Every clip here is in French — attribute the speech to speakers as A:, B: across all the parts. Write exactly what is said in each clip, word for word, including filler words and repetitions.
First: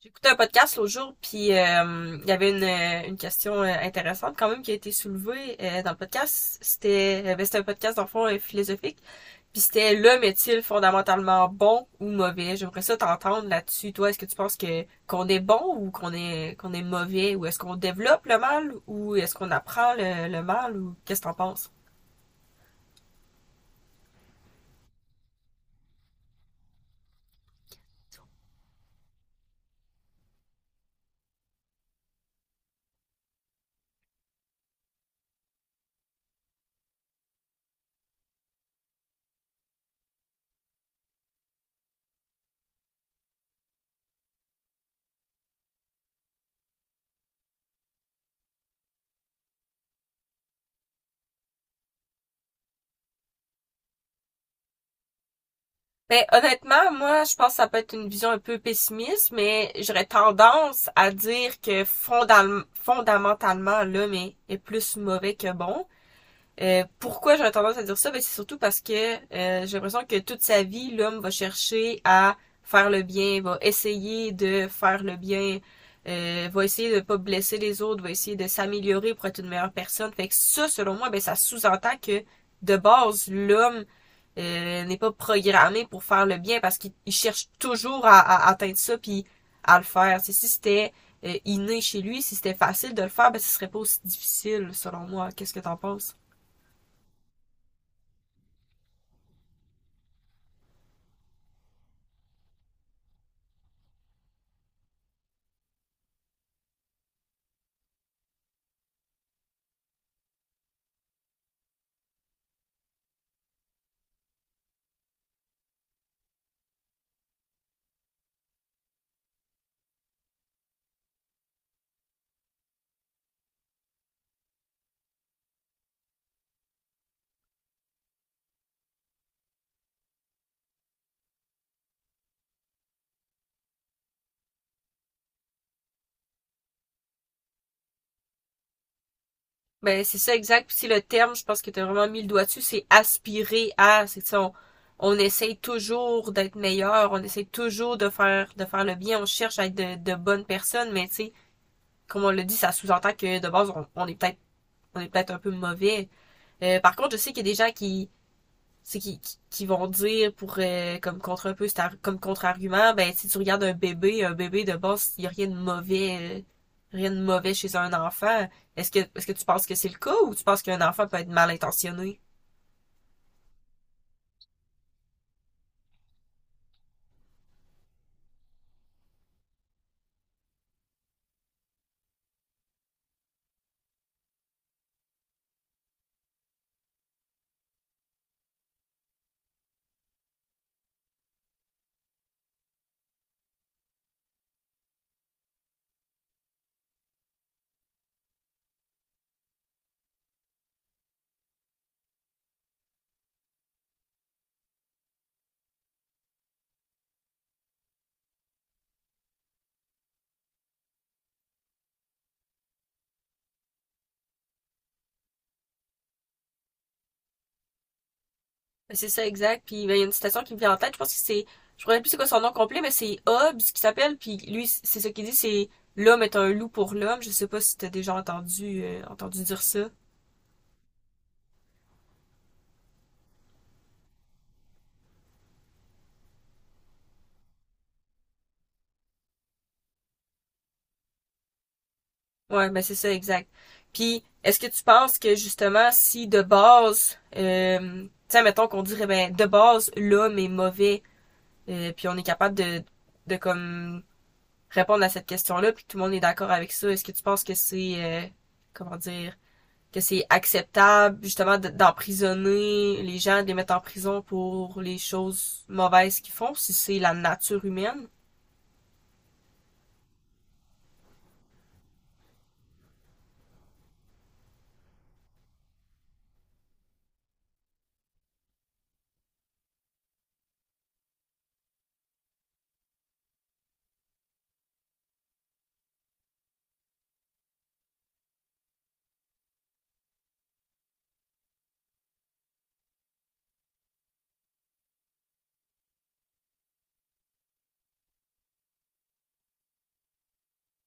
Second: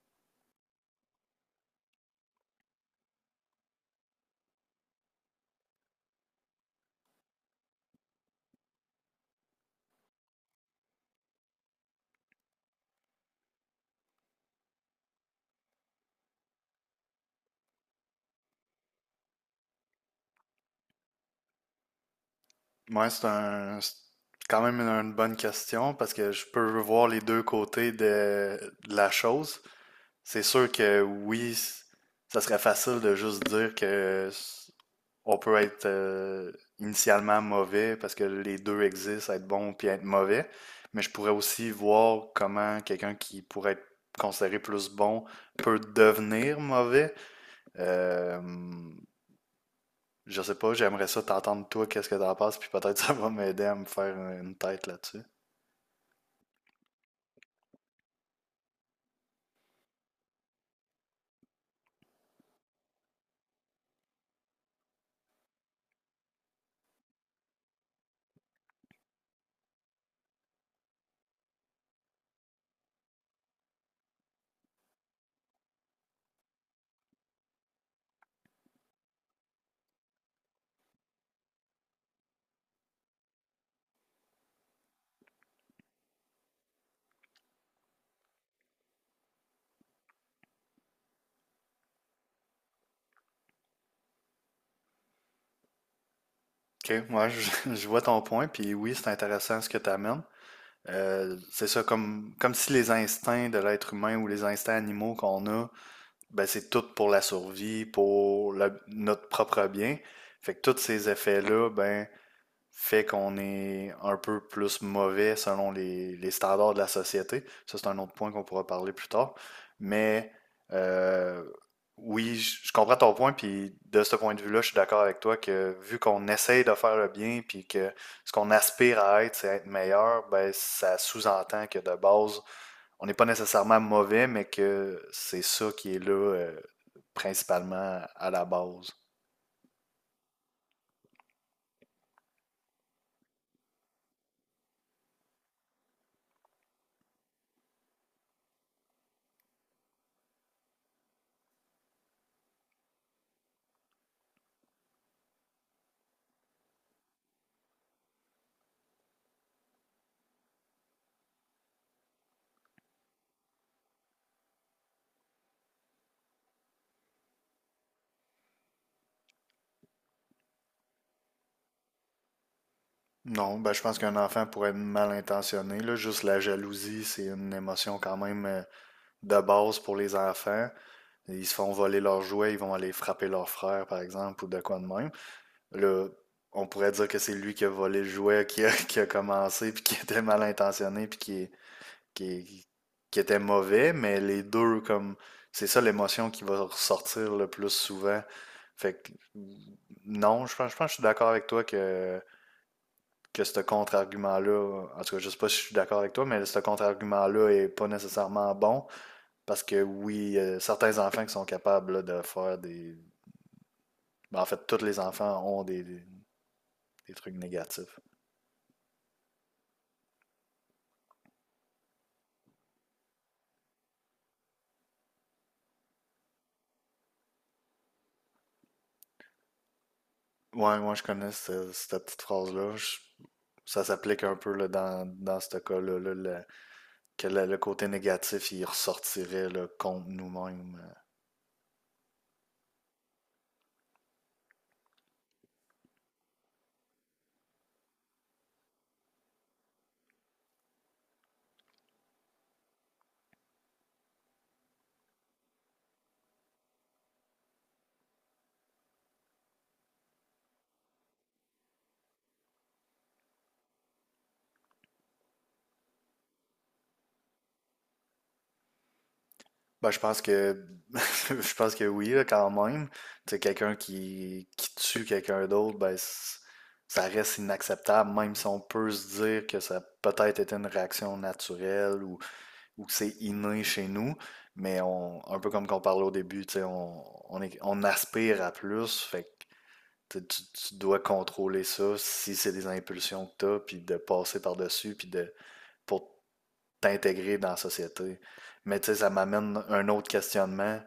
A: J'écoutais un podcast l'autre jour, puis euh, il y avait une, euh, une question euh, intéressante quand même qui a été soulevée euh, dans le podcast. C'était euh, ben, c'était un podcast dans le fond euh, philosophique, puis c'était l'homme est-il fondamentalement bon ou mauvais? J'aimerais ça t'entendre là-dessus. Toi, est-ce que tu penses que qu'on est bon ou qu'on est qu'on est mauvais ou est-ce qu'on développe le mal ou est-ce qu'on apprend le, le mal ou qu'est-ce que t'en penses?
B: Ouais, c'est un, c'est quand même une une bonne question parce que je peux voir les deux côtés de, de la chose. C'est sûr que oui, c- ça serait facile de juste dire que s- on peut être euh, initialement mauvais parce que les deux existent, être bon puis être mauvais. Mais je pourrais aussi voir comment quelqu'un qui pourrait être considéré plus bon peut devenir mauvais. Euh, je sais pas, j'aimerais ça t'entendre toi, qu'est-ce que t'en penses, puis peut-être ça va m'aider à me faire une tête là-dessus.
A: Ben, honnêtement, moi, je pense que ça peut être une vision un peu pessimiste, mais j'aurais tendance à dire que fondam- fondamentalement, l'homme est, est plus mauvais que bon. Euh, pourquoi j'aurais tendance à dire ça? Ben, c'est surtout parce que euh, j'ai l'impression que toute sa vie, l'homme va chercher à faire le bien, va essayer de faire le bien, euh, va essayer de ne pas blesser les autres, va essayer de s'améliorer pour être une meilleure personne. Fait que ça, selon moi, ben, ça sous-entend que de base, l'homme euh, n'est pas programmé pour faire le bien parce qu'il cherche toujours à, à atteindre ça puis à le faire. C'est si c'était euh, inné chez lui, si c'était facile de le faire, ben ce serait pas aussi difficile, selon moi. Qu'est-ce que t'en penses?
B: Ok, moi je, je vois ton point, puis oui, c'est intéressant ce que tu amènes. Euh, c'est ça, comme, comme si les instincts de l'être humain ou les instincts animaux qu'on a, ben c'est tout pour la survie, pour le- notre propre bien. Fait que tous ces effets-là, ben fait qu'on est un peu plus mauvais selon les, les standards de la société. Ça, c'est un autre point qu'on pourra parler plus tard. Mais euh, oui, je comprends ton point, puis de ce point de vue-là, je suis d'accord avec toi que vu qu'on essaye de faire le bien, puis que ce qu'on aspire à être, c'est être meilleur, ben ça sous-entend que de base, on n'est pas nécessairement mauvais, mais que c'est ça qui est là euh, principalement à la base.
A: Ben, c'est ça exact. Puis c'est le terme, je pense que tu as vraiment mis le doigt dessus, c'est aspirer à. C'est ça, on, on essaye toujours d'être meilleur, on essaye toujours de faire de faire le bien, on cherche à être de, de bonnes personnes, mais tu sais, comme on l'a dit, ça sous-entend que de base, on, on est peut-être on est peut-être un peu mauvais. Euh, par contre, je sais qu'il y a des gens qui, c'est qui, qui, qui vont dire pour euh, comme contre un peu comme contre-argument, ben si tu regardes un bébé un bébé de base, il y a rien de mauvais, euh, rien de mauvais chez un enfant. Est-ce que est-ce que tu penses que c'est le cas ou tu penses qu'un enfant peut être mal intentionné?
B: Non, ben, je pense qu'un enfant pourrait être mal intentionné, là. Juste la jalousie, c'est une émotion quand même euh, de base pour les enfants. Ils se font voler leurs jouets, ils vont aller frapper leur frère, par exemple, ou de quoi de même. Là, on pourrait dire que c'est lui qui a volé le jouet, qui a, qui a commencé, puis qui était mal intentionné, puis qui, qui, qui était mauvais, mais les deux, comme, c'est ça l'émotion qui va ressortir le plus souvent. Fait que, non, je pense, je pense que je suis d'accord avec toi que que ce contre-argument-là, en tout cas, je sais pas si je suis d'accord avec toi, mais ce contre-argument-là est pas nécessairement bon parce que oui, euh, certains enfants qui sont capables là, de faire des. Ben, en fait, tous les enfants ont des, des- des trucs négatifs.
A: Ben, c'est ça exact. Puis ben, il y a une citation qui me vient en tête. Je pense que c'est, je ne me rappelle plus c'est quoi son nom complet, mais c'est Hobbes qui s'appelle, puis lui c'est ce qu'il dit, c'est l'homme est un loup pour l'homme. Je sais pas si t'as déjà entendu euh, entendu dire ça.
B: Ouais, moi je connais ce- cette petite phrase-là. Je- Ça s'applique un peu là, dans, dans ce cas-là, là, le- que le, le côté négatif il ressortirait là, contre nous-mêmes. euh,
A: Ouais, ben c'est ça, exact. Puis, est-ce que tu penses que justement, si de base, euh, tiens, mettons qu'on dirait, ben, de base, l'homme est mauvais, euh, puis on est capable de, de comme répondre à cette question-là, puis que tout le monde est d'accord avec ça, est-ce que tu penses que c'est, euh, comment dire, que c'est acceptable justement de- d'emprisonner les gens, de les mettre en prison pour les choses mauvaises qu'ils font, si c'est la nature humaine?
B: Ben, je pense que je pense que oui, là, quand même. Tu sais, quelqu'un qui, qui tue quelqu'un d'autre, ben c- ça reste inacceptable, même si on peut se dire que ça a peut-être été une réaction naturelle ou, ou que c'est inné chez nous. Mais on, un peu comme qu'on parlait au début, tu sais, on, on, est- on aspire à plus, fait que tu, sais, tu- tu dois contrôler ça si c'est des impulsions que tu as, puis de passer par-dessus, puis de pour t'intégrer dans la société. Mais tu sais, ça m'amène un autre questionnement.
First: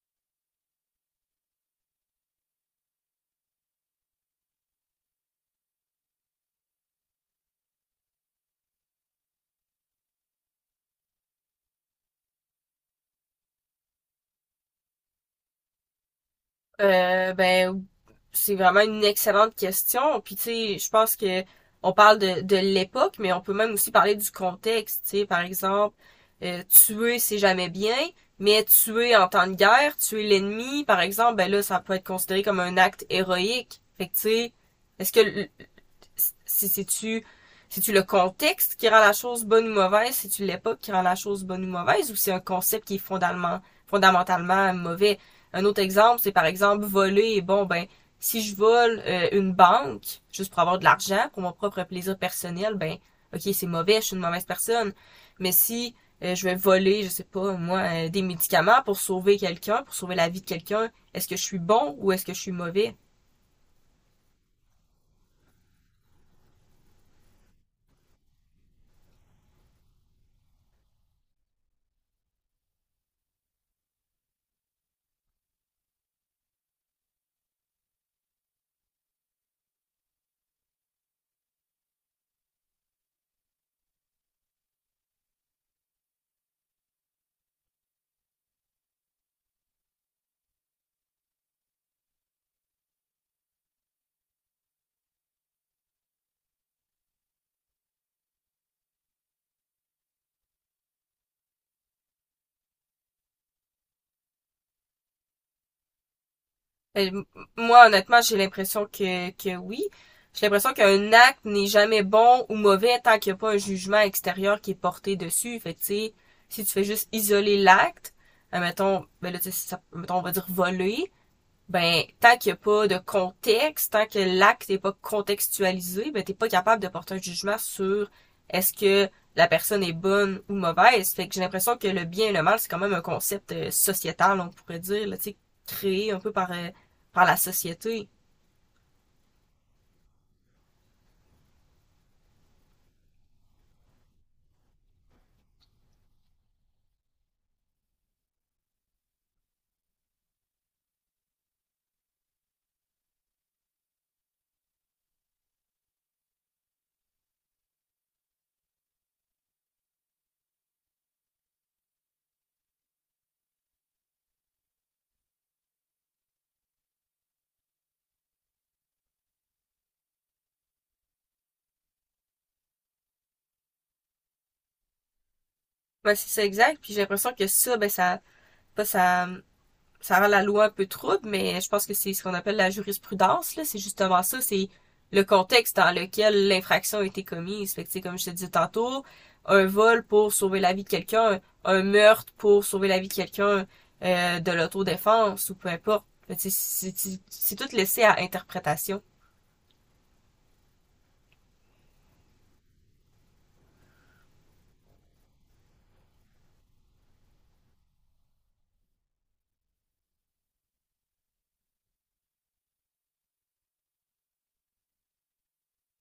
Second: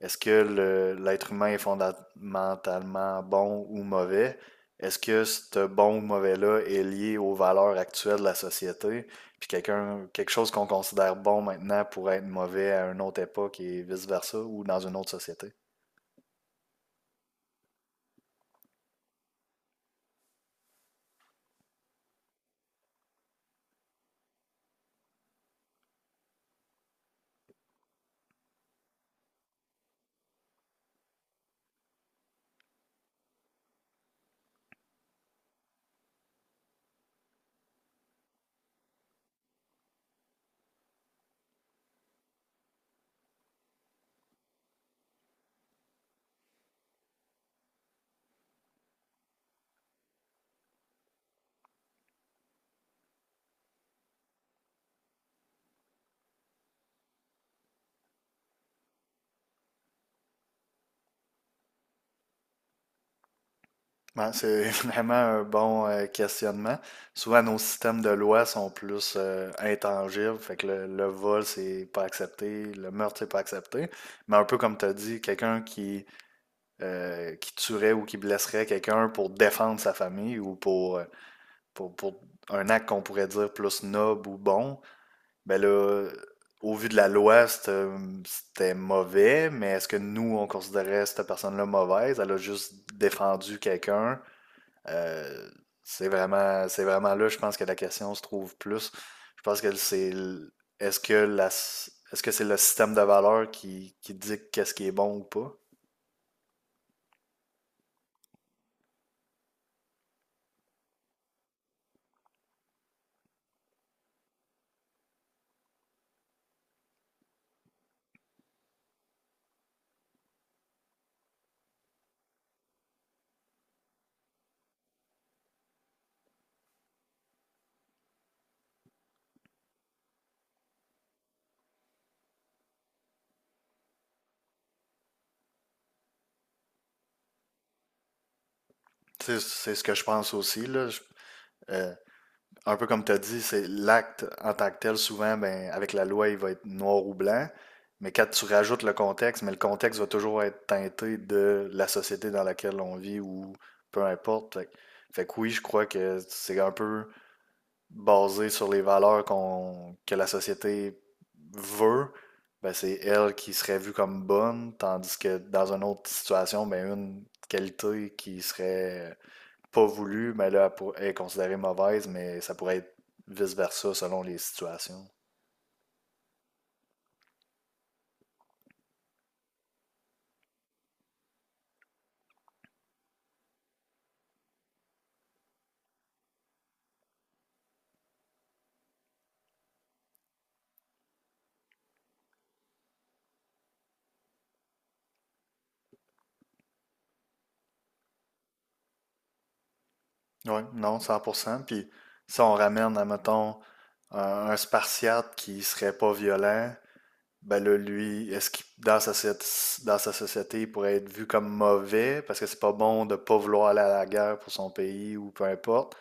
B: Est-ce que le- l'être humain est fondamentalement bon ou mauvais? Est-ce que ce bon ou mauvais-là est lié aux valeurs actuelles de la société? Puis quelqu'un, quelque chose qu'on considère bon maintenant pourrait être mauvais à une autre époque et vice-versa ou dans une autre société?
A: Euh, ben c'est vraiment une excellente question. Puis tu sais, je pense que on parle de, de l'époque, mais on peut même aussi parler du contexte. Tu sais, par exemple, euh, tuer c'est jamais bien, mais tuer en temps de guerre, tuer l'ennemi, par exemple, ben là, ça peut être considéré comme un acte héroïque. Fait que tu sais, est-ce que si c'est-tu c'est-tu le contexte qui rend la chose bonne ou mauvaise, c'est-tu l'époque qui rend la chose bonne ou mauvaise, ou c'est un concept qui est fondamentalement, fondamentalement mauvais? Un autre exemple, c'est par exemple voler. Bon, ben, si je vole euh, une banque, juste pour avoir de l'argent, pour mon propre plaisir personnel, ben, ok, c'est mauvais, je suis une mauvaise personne. Mais si euh, je vais voler, je sais pas, moi, euh, des médicaments pour sauver quelqu'un, pour sauver la vie de quelqu'un, est-ce que je suis bon ou est-ce que je suis mauvais?
B: Ouais, c'est vraiment un bon euh, questionnement. Souvent, nos systèmes de loi sont plus euh, intangibles, fait que le, le vol, c'est pas accepté, le meurtre, c'est pas accepté. Mais un peu comme tu as dit, quelqu'un qui, euh, qui tuerait ou qui blesserait quelqu'un pour défendre sa famille ou pour, euh, pour, pour un acte qu'on pourrait dire plus noble ou bon, ben là, au vu de la loi, c'était c'était mauvais, mais est-ce que nous, on considérait cette personne-là mauvaise? Elle a juste défendu quelqu'un euh, c'est vraiment, c'est vraiment là, je pense que la question se trouve plus. Je pense que c'est, l- est-ce que la, s- est-ce que c'est le système de valeurs qui, qui dicte qu'est-ce qui est bon ou pas?
A: Euh, m- Moi, honnêtement, j'ai l'impression que, que oui. J'ai l'impression qu'un acte n'est jamais bon ou mauvais tant qu'il n'y a pas un jugement extérieur qui est porté dessus. Fait que, tu sais, si tu fais juste isoler l'acte, euh, mettons, ben là, tu sais, ça- mettons, on va dire voler, ben tant qu'il n'y a pas de contexte, tant que l'acte n'est pas contextualisé, ben t'es pas capable de porter un jugement sur est-ce que la personne est bonne ou mauvaise. Fait que j'ai l'impression que le bien et le mal, c'est quand même un concept euh, sociétal, on pourrait dire, là, tu sais, créé un peu par, euh, par la société.
B: C'est, c'est ce que je pense aussi, là. Je- euh, un peu comme tu as dit, c'est l'acte en tant que tel, souvent, ben, avec la loi, il va être noir ou blanc. Mais quand tu rajoutes le contexte, mais le contexte va toujours être teinté de la société dans laquelle on vit ou peu importe. Fait, que fait que oui, je crois que c'est un peu basée sur les valeurs qu'on, que la société veut, ben c'est elle qui serait vue comme bonne, tandis que dans une autre situation, ben une qualité qui serait pas voulue, ben là, elle pour- est considérée mauvaise, mais ça pourrait être vice-versa selon les situations.
A: Ben c'est ça exact, puis j'ai l'impression que ça, ben ça, pas ça ça rend la loi un peu trouble, mais je pense que c'est ce qu'on appelle la jurisprudence, là. C'est justement ça, c'est le contexte dans lequel l'infraction a été commise. Fait que, comme je te disais tantôt, un vol pour sauver la vie de quelqu'un, un meurtre pour sauver la vie de quelqu'un, euh, de l'autodéfense ou peu importe. C'est tout laissé à interprétation.
B: Oui, non, cent pour cent. Puis si on ramène, admettons, un, un spartiate qui serait pas violent, ben là, lui, est-ce qu'il, dans sa, soci- dans sa société, il pourrait être vu comme mauvais parce que c'est pas bon de pas vouloir aller à la guerre pour son pays ou peu importe.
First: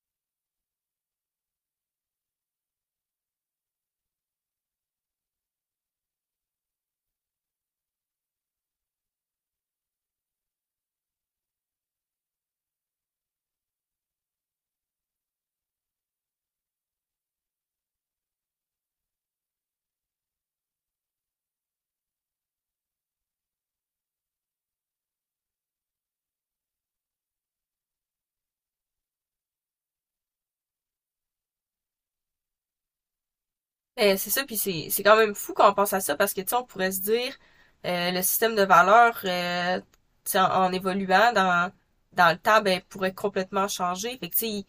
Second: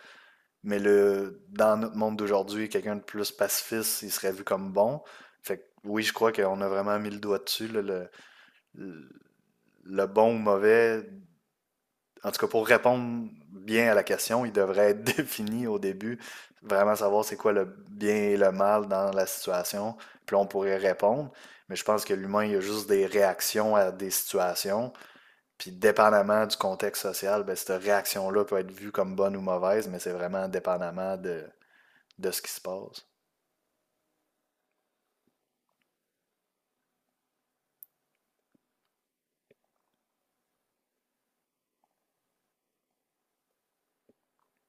B: Mais le, dans notre monde d'aujourd'hui, quelqu'un de plus pacifiste, il serait vu comme bon. Fait que oui, je crois qu'on a vraiment mis le doigt dessus, là, le, le, le bon ou mauvais en tout cas, pour répondre bien à la question, il devrait être défini au début, vraiment savoir c'est quoi le bien et le mal dans la situation, puis là, on pourrait répondre. Mais je pense que l'humain, il a juste des réactions à des situations. Puis dépendamment du contexte social, ben, cette réaction-là peut être vue comme bonne ou mauvaise, mais c'est vraiment dépendamment de, de ce qui se passe.
A: Ben, c'est ça, puis c'est c'est quand même fou quand on pense à ça parce que tu sais, on pourrait se dire euh, le système de valeurs, euh, tu sais, en, en évoluant dans dans le temps, ben pourrait complètement changer. Fait que tu sais, il-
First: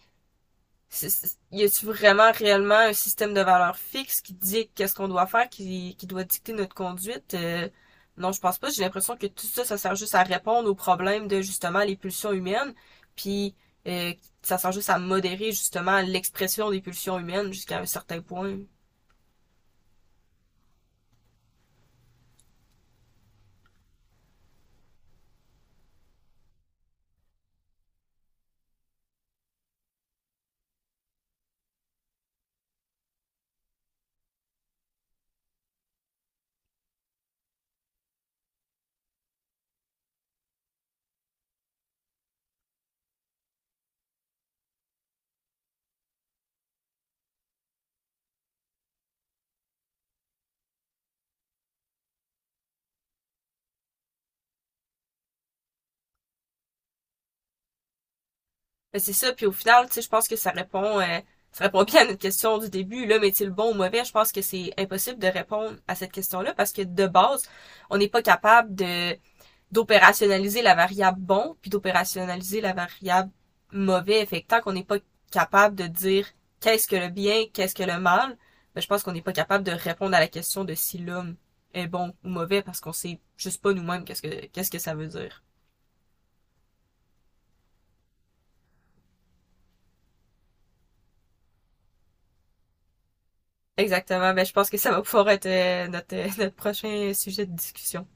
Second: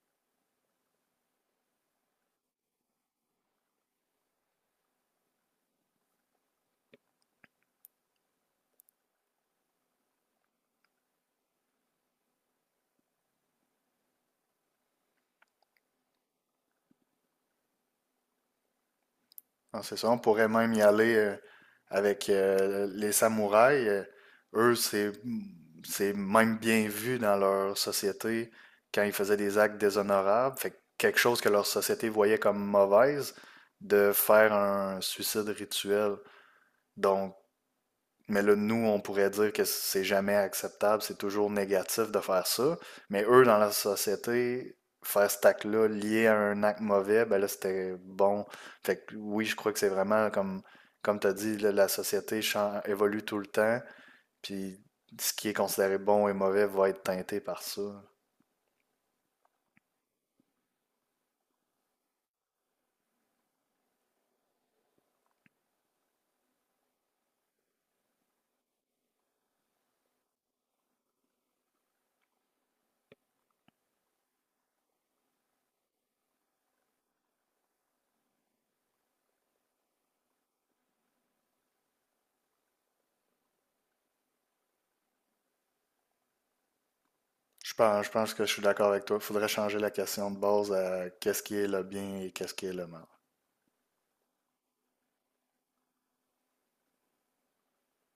A: c'est- c'est- y a-tu vraiment réellement un système de valeurs fixe qui dit qu'est-ce qu'on doit faire, qui qui doit dicter notre conduite? Euh, Non, je pense pas. J'ai l'impression que tout ça, ça sert juste à répondre aux problèmes de justement les pulsions humaines, puis euh, ça sert juste à modérer justement l'expression des pulsions humaines jusqu'à un certain point.
B: Non, c'est ça, on pourrait même y aller euh, avec euh, les samouraïs. Euh, eux, c'est c'est même bien vu dans leur société quand ils faisaient des actes déshonorables. Fait que quelque chose que leur société voyait comme mauvaise, de faire un suicide rituel. Donc, mais là, nous, on pourrait dire que c'est jamais acceptable, c'est toujours négatif de faire ça. Mais eux, dans la société, faire cet acte-là lié à un acte mauvais, ben là, c'était bon. Fait que oui, je crois que c'est vraiment comme, comme tu as dit, là, la société chan- évolue tout le temps. Puis ce qui est considéré bon et mauvais va être teinté par ça.
A: Ben, c'est ça, puis au final, tu sais, je pense que ça répond, euh, ça répond bien à notre question du début, l'homme est-il bon ou mauvais? Je pense que c'est impossible de répondre à cette question-là parce que de base, on n'est pas capable de d'opérationnaliser la variable bon puis d'opérationnaliser la variable mauvais. Fait que tant qu'on n'est pas capable de dire qu'est-ce que le bien, qu'est-ce que le mal, ben, je pense qu'on n'est pas capable de répondre à la question de si l'homme est bon ou mauvais parce qu'on sait juste pas nous-mêmes qu'est-ce que qu'est-ce que ça veut dire.
B: Je pense, je pense que je suis d'accord avec toi. Il faudrait changer la question de base à qu'est-ce qui est le bien et qu'est-ce qui est le mal.
A: Exactement. Ben, je pense que ça va pouvoir être euh, notre, euh, notre prochain sujet de discussion.